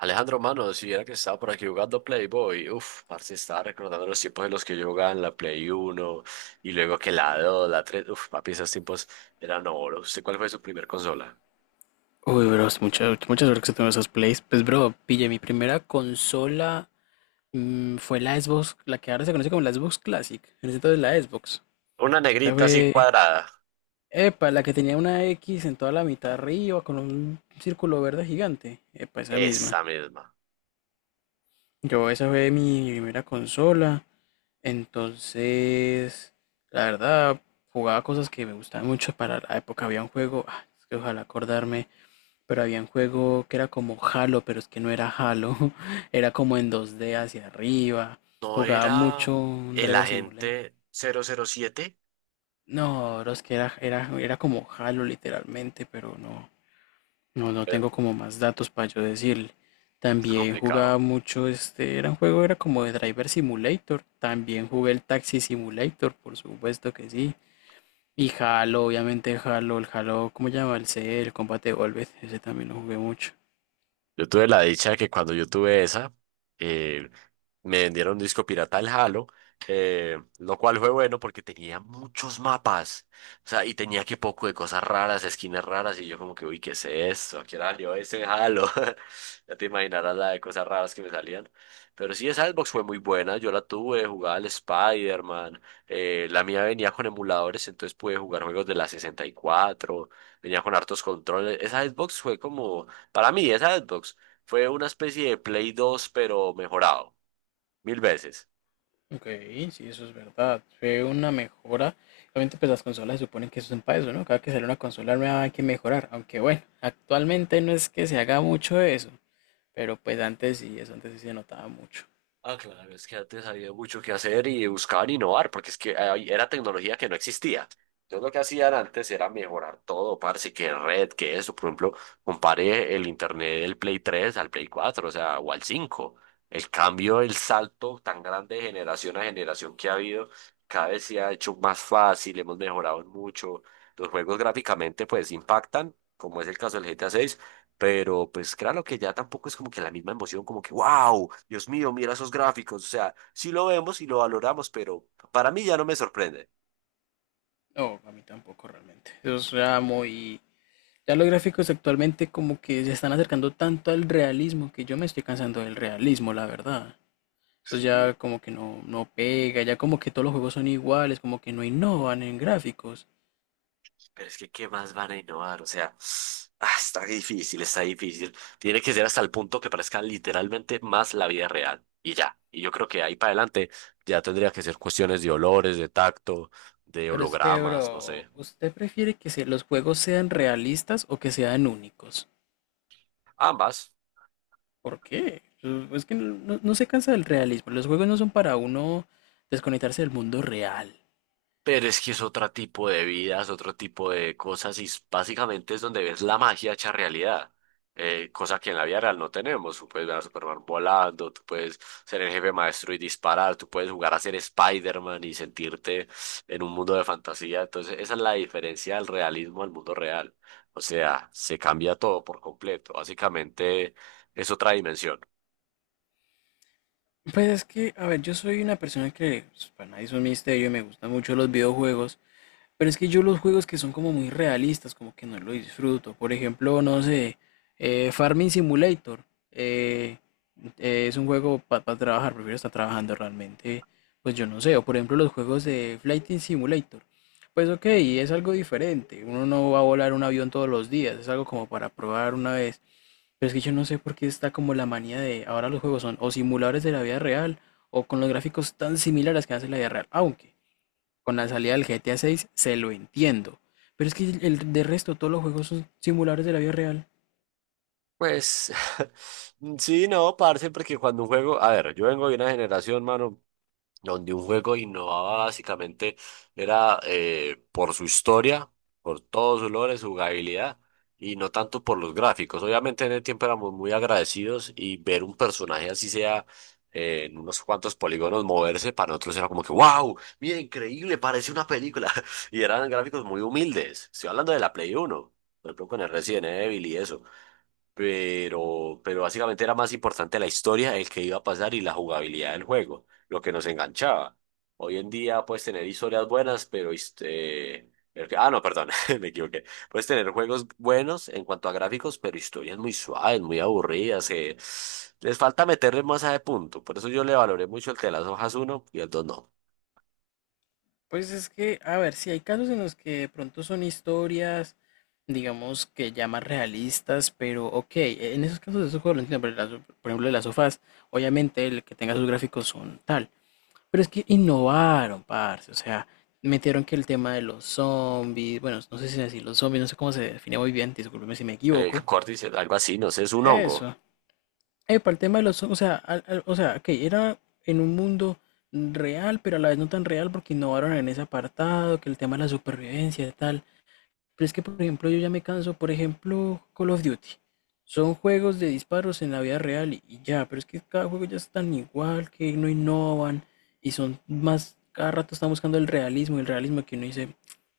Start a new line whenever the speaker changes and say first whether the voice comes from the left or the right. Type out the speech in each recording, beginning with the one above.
right: Alejandro, mano, si era que estaba por aquí jugando Playboy, uff, parce, estaba recordando los tiempos en los que yo jugaba en la Play Uno y luego que la 2, la 3, uff, papi, esos tiempos eran oro. ¿Usted cuál fue su primer consola?
left: Uy, bro, es mucha suerte que tengo esos plays. Pues, bro, pille, mi primera consola fue la Xbox, la que ahora se conoce como la Xbox Classic. En ese entonces la Xbox.
right: Una
left: La
right: negrita así
left: fue,
right: cuadrada,
left: epa, la que tenía una X en toda la mitad arriba con un círculo verde gigante. Epa, esa misma.
right: esa misma.
left: Yo, esa fue mi primera consola. Entonces, la verdad, jugaba cosas que me gustaban mucho para la época. Había un juego, es que ojalá acordarme. Pero había un juego que era como Halo, pero es que no era Halo, era como en 2D hacia arriba.
right: ¿No
left: Jugaba
right: era
left: mucho un
right: el
left: Driver Simulator.
right: agente cero cero siete?
left: No, bro, es que era como Halo literalmente, pero no
right: Eh,
left: tengo como más datos para yo decirle. También jugaba
right: complicado.
left: mucho, este, era un juego, era como de Driver Simulator. También jugué el Taxi Simulator, por supuesto que sí. Y Halo, obviamente Halo, el Halo, ¿cómo se llama? El Combat Evolved, ese también lo jugué mucho.
right: Yo tuve la dicha de que cuando yo tuve esa, eh, me vendieron un disco pirata al Halo, lo cual fue bueno porque tenía muchos mapas, o sea, y tenía que poco de cosas raras, esquinas raras, y yo como que, uy, ¿qué es esto? ¿A qué salió ese Halo? Ya te imaginarás la de cosas raras que me salían. Pero sí, esa Xbox fue muy buena, yo la tuve, jugaba al Spider-Man, la mía venía con emuladores, entonces pude jugar juegos de la 64. Venía con hartos controles, esa Xbox fue como para mí, esa Xbox fue una especie de Play 2 pero mejorado, mil veces.
left: Ok, sí, eso es verdad. Fue una mejora. Obviamente, pues las consolas se suponen que eso es para eso, ¿no? Cada que sale una consola nueva hay que mejorar. Aunque bueno, actualmente no es que se haga mucho eso. Pero pues antes sí, eso antes sí se notaba mucho.
right: Ah, claro, es que antes había mucho que hacer y buscaban innovar, porque es que ahí era tecnología que no existía. Entonces lo que hacían antes era mejorar todo, parce, que red, que eso. Por ejemplo, compare el internet del Play 3 al Play 4, o sea, o al 5. El cambio, el salto tan grande de generación a generación que ha habido, cada vez se ha hecho más fácil, hemos mejorado en mucho. Los juegos gráficamente pues impactan, como es el caso del GTA 6, pero pues claro que ya tampoco es como que la misma emoción, como que, wow, Dios mío, mira esos gráficos. O sea, sí lo vemos y lo valoramos, pero para mí ya no me sorprende.
left: No, a mí tampoco realmente. Ya los gráficos actualmente como que se están acercando tanto al realismo que yo me estoy cansando del realismo, la verdad. Eso ya
right: Sí,
left: como que no pega, ya como que todos los juegos son iguales, como que no innovan en gráficos.
right: pero es que, ¿qué más van a innovar? O sea, ah, está difícil, está difícil. Tiene que ser hasta el punto que parezca literalmente más la vida real. Y ya. Y yo creo que ahí para adelante ya tendría que ser cuestiones de olores, de tacto, de
left: Pero es que,
right: hologramas, no
left: bro,
right: sé.
left: ¿usted prefiere los juegos sean realistas o que sean únicos?
right: Ambas.
left: ¿Por qué? Es que no se cansa del realismo. Los juegos no son para uno desconectarse del mundo real.
right: Pero es que es otro tipo de vidas, otro tipo de cosas y básicamente es donde ves la magia hecha realidad, cosa que en la vida real no tenemos. Tú puedes ver a Superman volando, tú puedes ser el jefe maestro y disparar, tú puedes jugar a ser Spider-Man y sentirte en un mundo de fantasía. Entonces esa es la diferencia del realismo al mundo real. O sea, se cambia todo por completo. Básicamente es otra dimensión.
left: Pues es que, a ver, yo soy una persona que pues, para nadie es un misterio, me gustan mucho los videojuegos. Pero es que yo los juegos que son como muy realistas, como que no lo disfruto. Por ejemplo, no sé, Farming Simulator. eh, es un juego para trabajar, prefiero estar trabajando realmente. Pues yo no sé. O por ejemplo, los juegos de Flight Simulator. Pues ok, es algo diferente. Uno no va a volar un avión todos los días. Es algo como para probar una vez. Pero es que yo no sé por qué está como la manía de ahora los juegos son o simuladores de la vida real o con los gráficos tan similares que hacen la vida real. Aunque con la salida del GTA 6 se lo entiendo. Pero es que de resto todos los juegos son simuladores de la vida real.
right: Pues sí, no, parce, porque cuando un juego, a ver, yo vengo de una generación, mano, donde un juego innovaba básicamente era por su historia, por todos sus logros, su jugabilidad y no tanto por los gráficos. Obviamente en el tiempo éramos muy agradecidos y ver un personaje así sea en unos cuantos polígonos moverse para nosotros era como que wow, mira, increíble, parece una película. Y eran gráficos muy humildes. Estoy hablando de la Play Uno, por ejemplo, con el Resident Evil y eso, pero básicamente era más importante la historia, el que iba a pasar y la jugabilidad del juego, lo que nos enganchaba. Hoy en día puedes tener historias buenas, pero este... Ah, no, perdón, me equivoqué. Puedes tener juegos buenos en cuanto a gráficos, pero historias muy suaves, muy aburridas, que les falta meterle más a de punto. Por eso yo le valoré mucho el de las hojas uno y el 2 no.
left: Pues es que, a ver, si hay casos en los que de pronto son historias, digamos que ya más realistas, pero ok, en esos casos de esos juegos lo entiendo, pero por ejemplo de las sofás, obviamente el que tenga sus gráficos son tal. Pero es que innovaron, parce, o sea, metieron que el tema de los zombies, bueno, no sé si decir los zombies, no sé cómo se define muy bien, discúlpeme si me
right: El
left: equivoco.
right: córdice, algo así, no sé, es un hongo.
left: Eso. Para el tema de los, o sea, o sea, que era en un mundo real, pero a la vez no tan real porque innovaron en ese apartado, que el tema de la supervivencia y tal. Pero es que, por ejemplo, yo ya me canso, por ejemplo, Call of Duty. Son juegos de disparos en la vida real y ya, pero es que cada juego ya es tan igual, que no innovan y son más, cada rato están buscando el realismo que uno dice,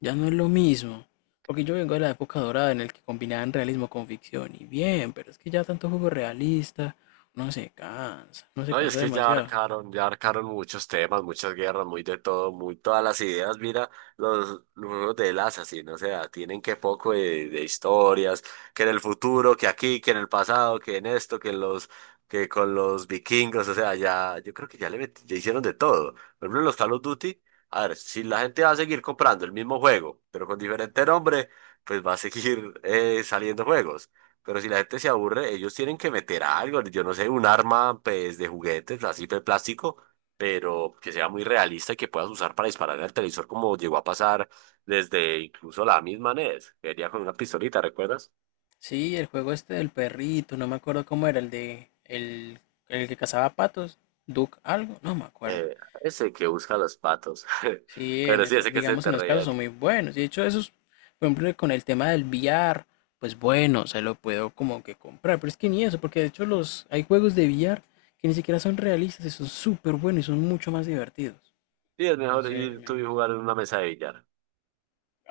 left: ya no es lo mismo. Porque yo vengo de la época dorada en el que combinaban realismo con ficción y bien, pero es que ya tanto juego realista, uno se
right: No, y es
left: cansa
right: que
left: demasiado.
right: ya abarcaron muchos temas, muchas guerras, muy de todo, muy todas las ideas. Mira, los juegos de las así, no sea, tienen que poco de historias, que en el futuro, que aquí, que en el pasado, que en esto, que en los, que con los vikingos, o sea, ya, yo creo que ya ya hicieron de todo. Por ejemplo, en los Call of Duty, a ver, si la gente va a seguir comprando el mismo juego, pero con diferente nombre, pues va a seguir saliendo juegos. Pero si la gente se aburre, ellos tienen que meter algo, yo no sé, un arma pues de juguetes, así de plástico, pero que sea muy realista y que puedas usar para disparar al el televisor como llegó a pasar desde incluso la misma NES, que venía con una pistolita, ¿recuerdas?
left: Sí, el juego este del perrito, no me acuerdo cómo era, el que cazaba patos, Duck algo, no me acuerdo.
right: Eh, Ese que busca los patos,
left: Sí, en
right: pero sí,
left: eso,
right: ese que se
left: digamos
right: te
left: en los
right: reía
left: casos
right: de
left: son
right: ti.
left: muy buenos. Y de hecho, esos, por ejemplo, con el tema del VR, pues bueno, se lo puedo como que comprar. Pero es que ni eso, porque de hecho los hay juegos de VR que ni siquiera son realistas y son súper buenos y son mucho más divertidos.
right: Sí, es mejor
left: Entonces,
right: ir tú y
left: imagínate.
right: jugar en una mesa de billar.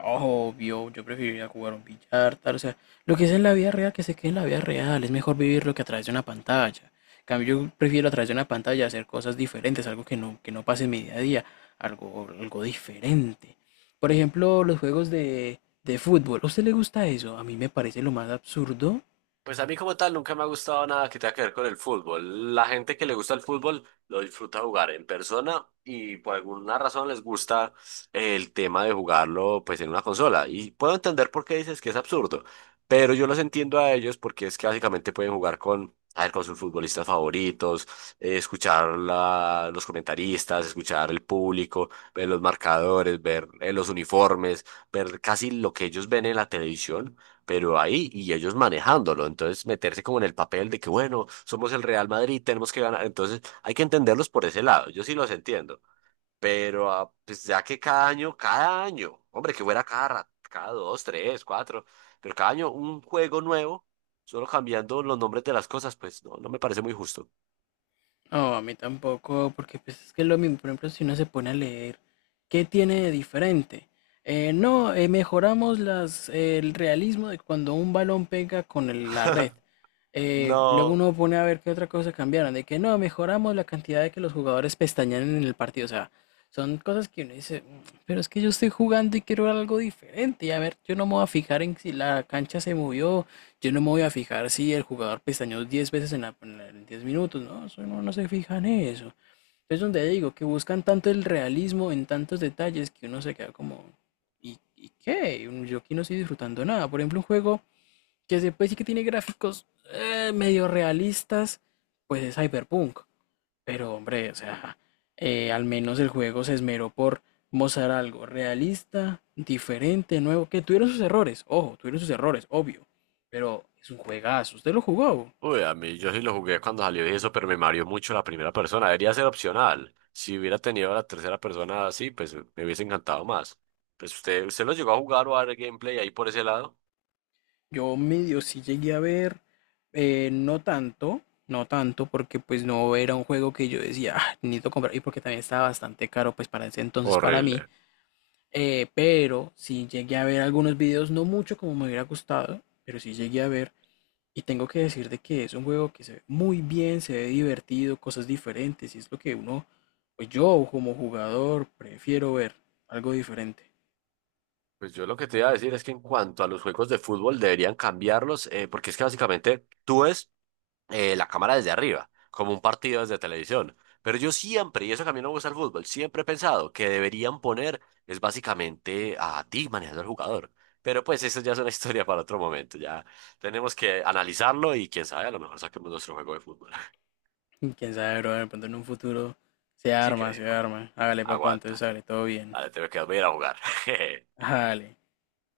left: Obvio, yo preferiría jugar un billar, tal, o sea, lo que es en la vida real, que se quede en la vida real, es mejor vivirlo que a través de una pantalla. En cambio, yo prefiero a través de una pantalla hacer cosas diferentes, algo que que no pase en mi día a día, algo diferente. Por ejemplo, los juegos de fútbol, ¿a usted le gusta eso? A mí me parece lo más absurdo.
right: Pues a mí como tal nunca me ha gustado nada que tenga que ver con el fútbol. La gente que le gusta el fútbol lo disfruta jugar en persona y por alguna razón les gusta el tema de jugarlo pues en una consola. Y puedo entender por qué dices que es absurdo, pero yo los entiendo a ellos porque es que básicamente pueden jugar con, a ver, con sus futbolistas favoritos, escuchar los comentaristas, escuchar el público, ver los marcadores, ver los uniformes, ver casi lo que ellos ven en la televisión pero ahí y ellos manejándolo. Entonces, meterse como en el papel de que, bueno, somos el Real Madrid, tenemos que ganar. Entonces, hay que entenderlos por ese lado. Yo sí los entiendo. Pero ah, pues ya que cada año, hombre, que fuera cada, cada dos, tres, cuatro, pero cada año un juego nuevo, solo cambiando los nombres de las cosas, pues no, no me parece muy justo.
left: No, a mí tampoco, porque pues es que es lo mismo, por ejemplo, si uno se pone a leer, ¿qué tiene de diferente? No, mejoramos el realismo de cuando un balón pega con la red. Luego
right: No.
left: uno pone a ver qué otra cosa cambiaron, de que no, mejoramos la cantidad de que los jugadores pestañean en el partido. O sea, son cosas que uno dice, "Mm, pero es que yo estoy jugando y quiero ver algo diferente". Y a ver, yo no me voy a fijar en si la cancha se movió, yo no me voy a fijar si el jugador pestañeó 10 veces en 10 minutos, ¿no? Eso no, no se fija en eso. Es donde digo que buscan tanto el realismo en tantos detalles que uno se queda como, ¿y qué? Yo aquí no estoy disfrutando nada. Por ejemplo, un juego que se puede decir que tiene gráficos medio realistas, pues es Cyberpunk. Pero hombre, o sea, al menos el juego se esmeró por mostrar algo realista, diferente, nuevo, que tuvieron sus errores, ojo, tuvieron sus errores, obvio, pero es un juegazo, usted lo jugó.
right: Uy, a mí yo sí lo jugué cuando salió y eso, pero me mareó mucho la primera persona. Debería ser opcional. Si hubiera tenido la tercera persona así, pues me hubiese encantado más. Pues usted, usted lo llegó a jugar o a ver gameplay ahí por ese lado.
left: Yo medio sí llegué a ver, eh, no tanto, no tanto, porque pues no era un juego que yo decía, "Ah, necesito comprar", y porque también estaba bastante caro, pues para ese entonces para mí,
right: Horrible.
left: pero sí llegué a ver algunos videos, no mucho como me hubiera gustado, pero sí llegué a ver. Y tengo que decir de que es un juego que se ve muy bien, se ve divertido, cosas diferentes, y es lo que uno, pues yo como jugador prefiero ver algo diferente.
right: Pues yo lo que te iba a decir es que en cuanto a los juegos de fútbol deberían cambiarlos, porque es que básicamente tú ves la cámara desde arriba, como un partido desde televisión. Pero yo siempre, y eso que a mí no me gusta el fútbol, siempre he pensado que deberían poner, es básicamente a ti manejando al jugador. Pero pues eso ya es una historia para otro momento, ya tenemos que analizarlo y quién sabe, a lo mejor saquemos nuestro juego de fútbol.
left: Y quién sabe, bro, de pronto en un futuro
right: Sí
left: se
right: creo,
left: arma. Hágale, papá, entonces
right: aguanta.
left: sale todo bien.
right: Vale, tengo que dormir a jugar.
left: Hágale.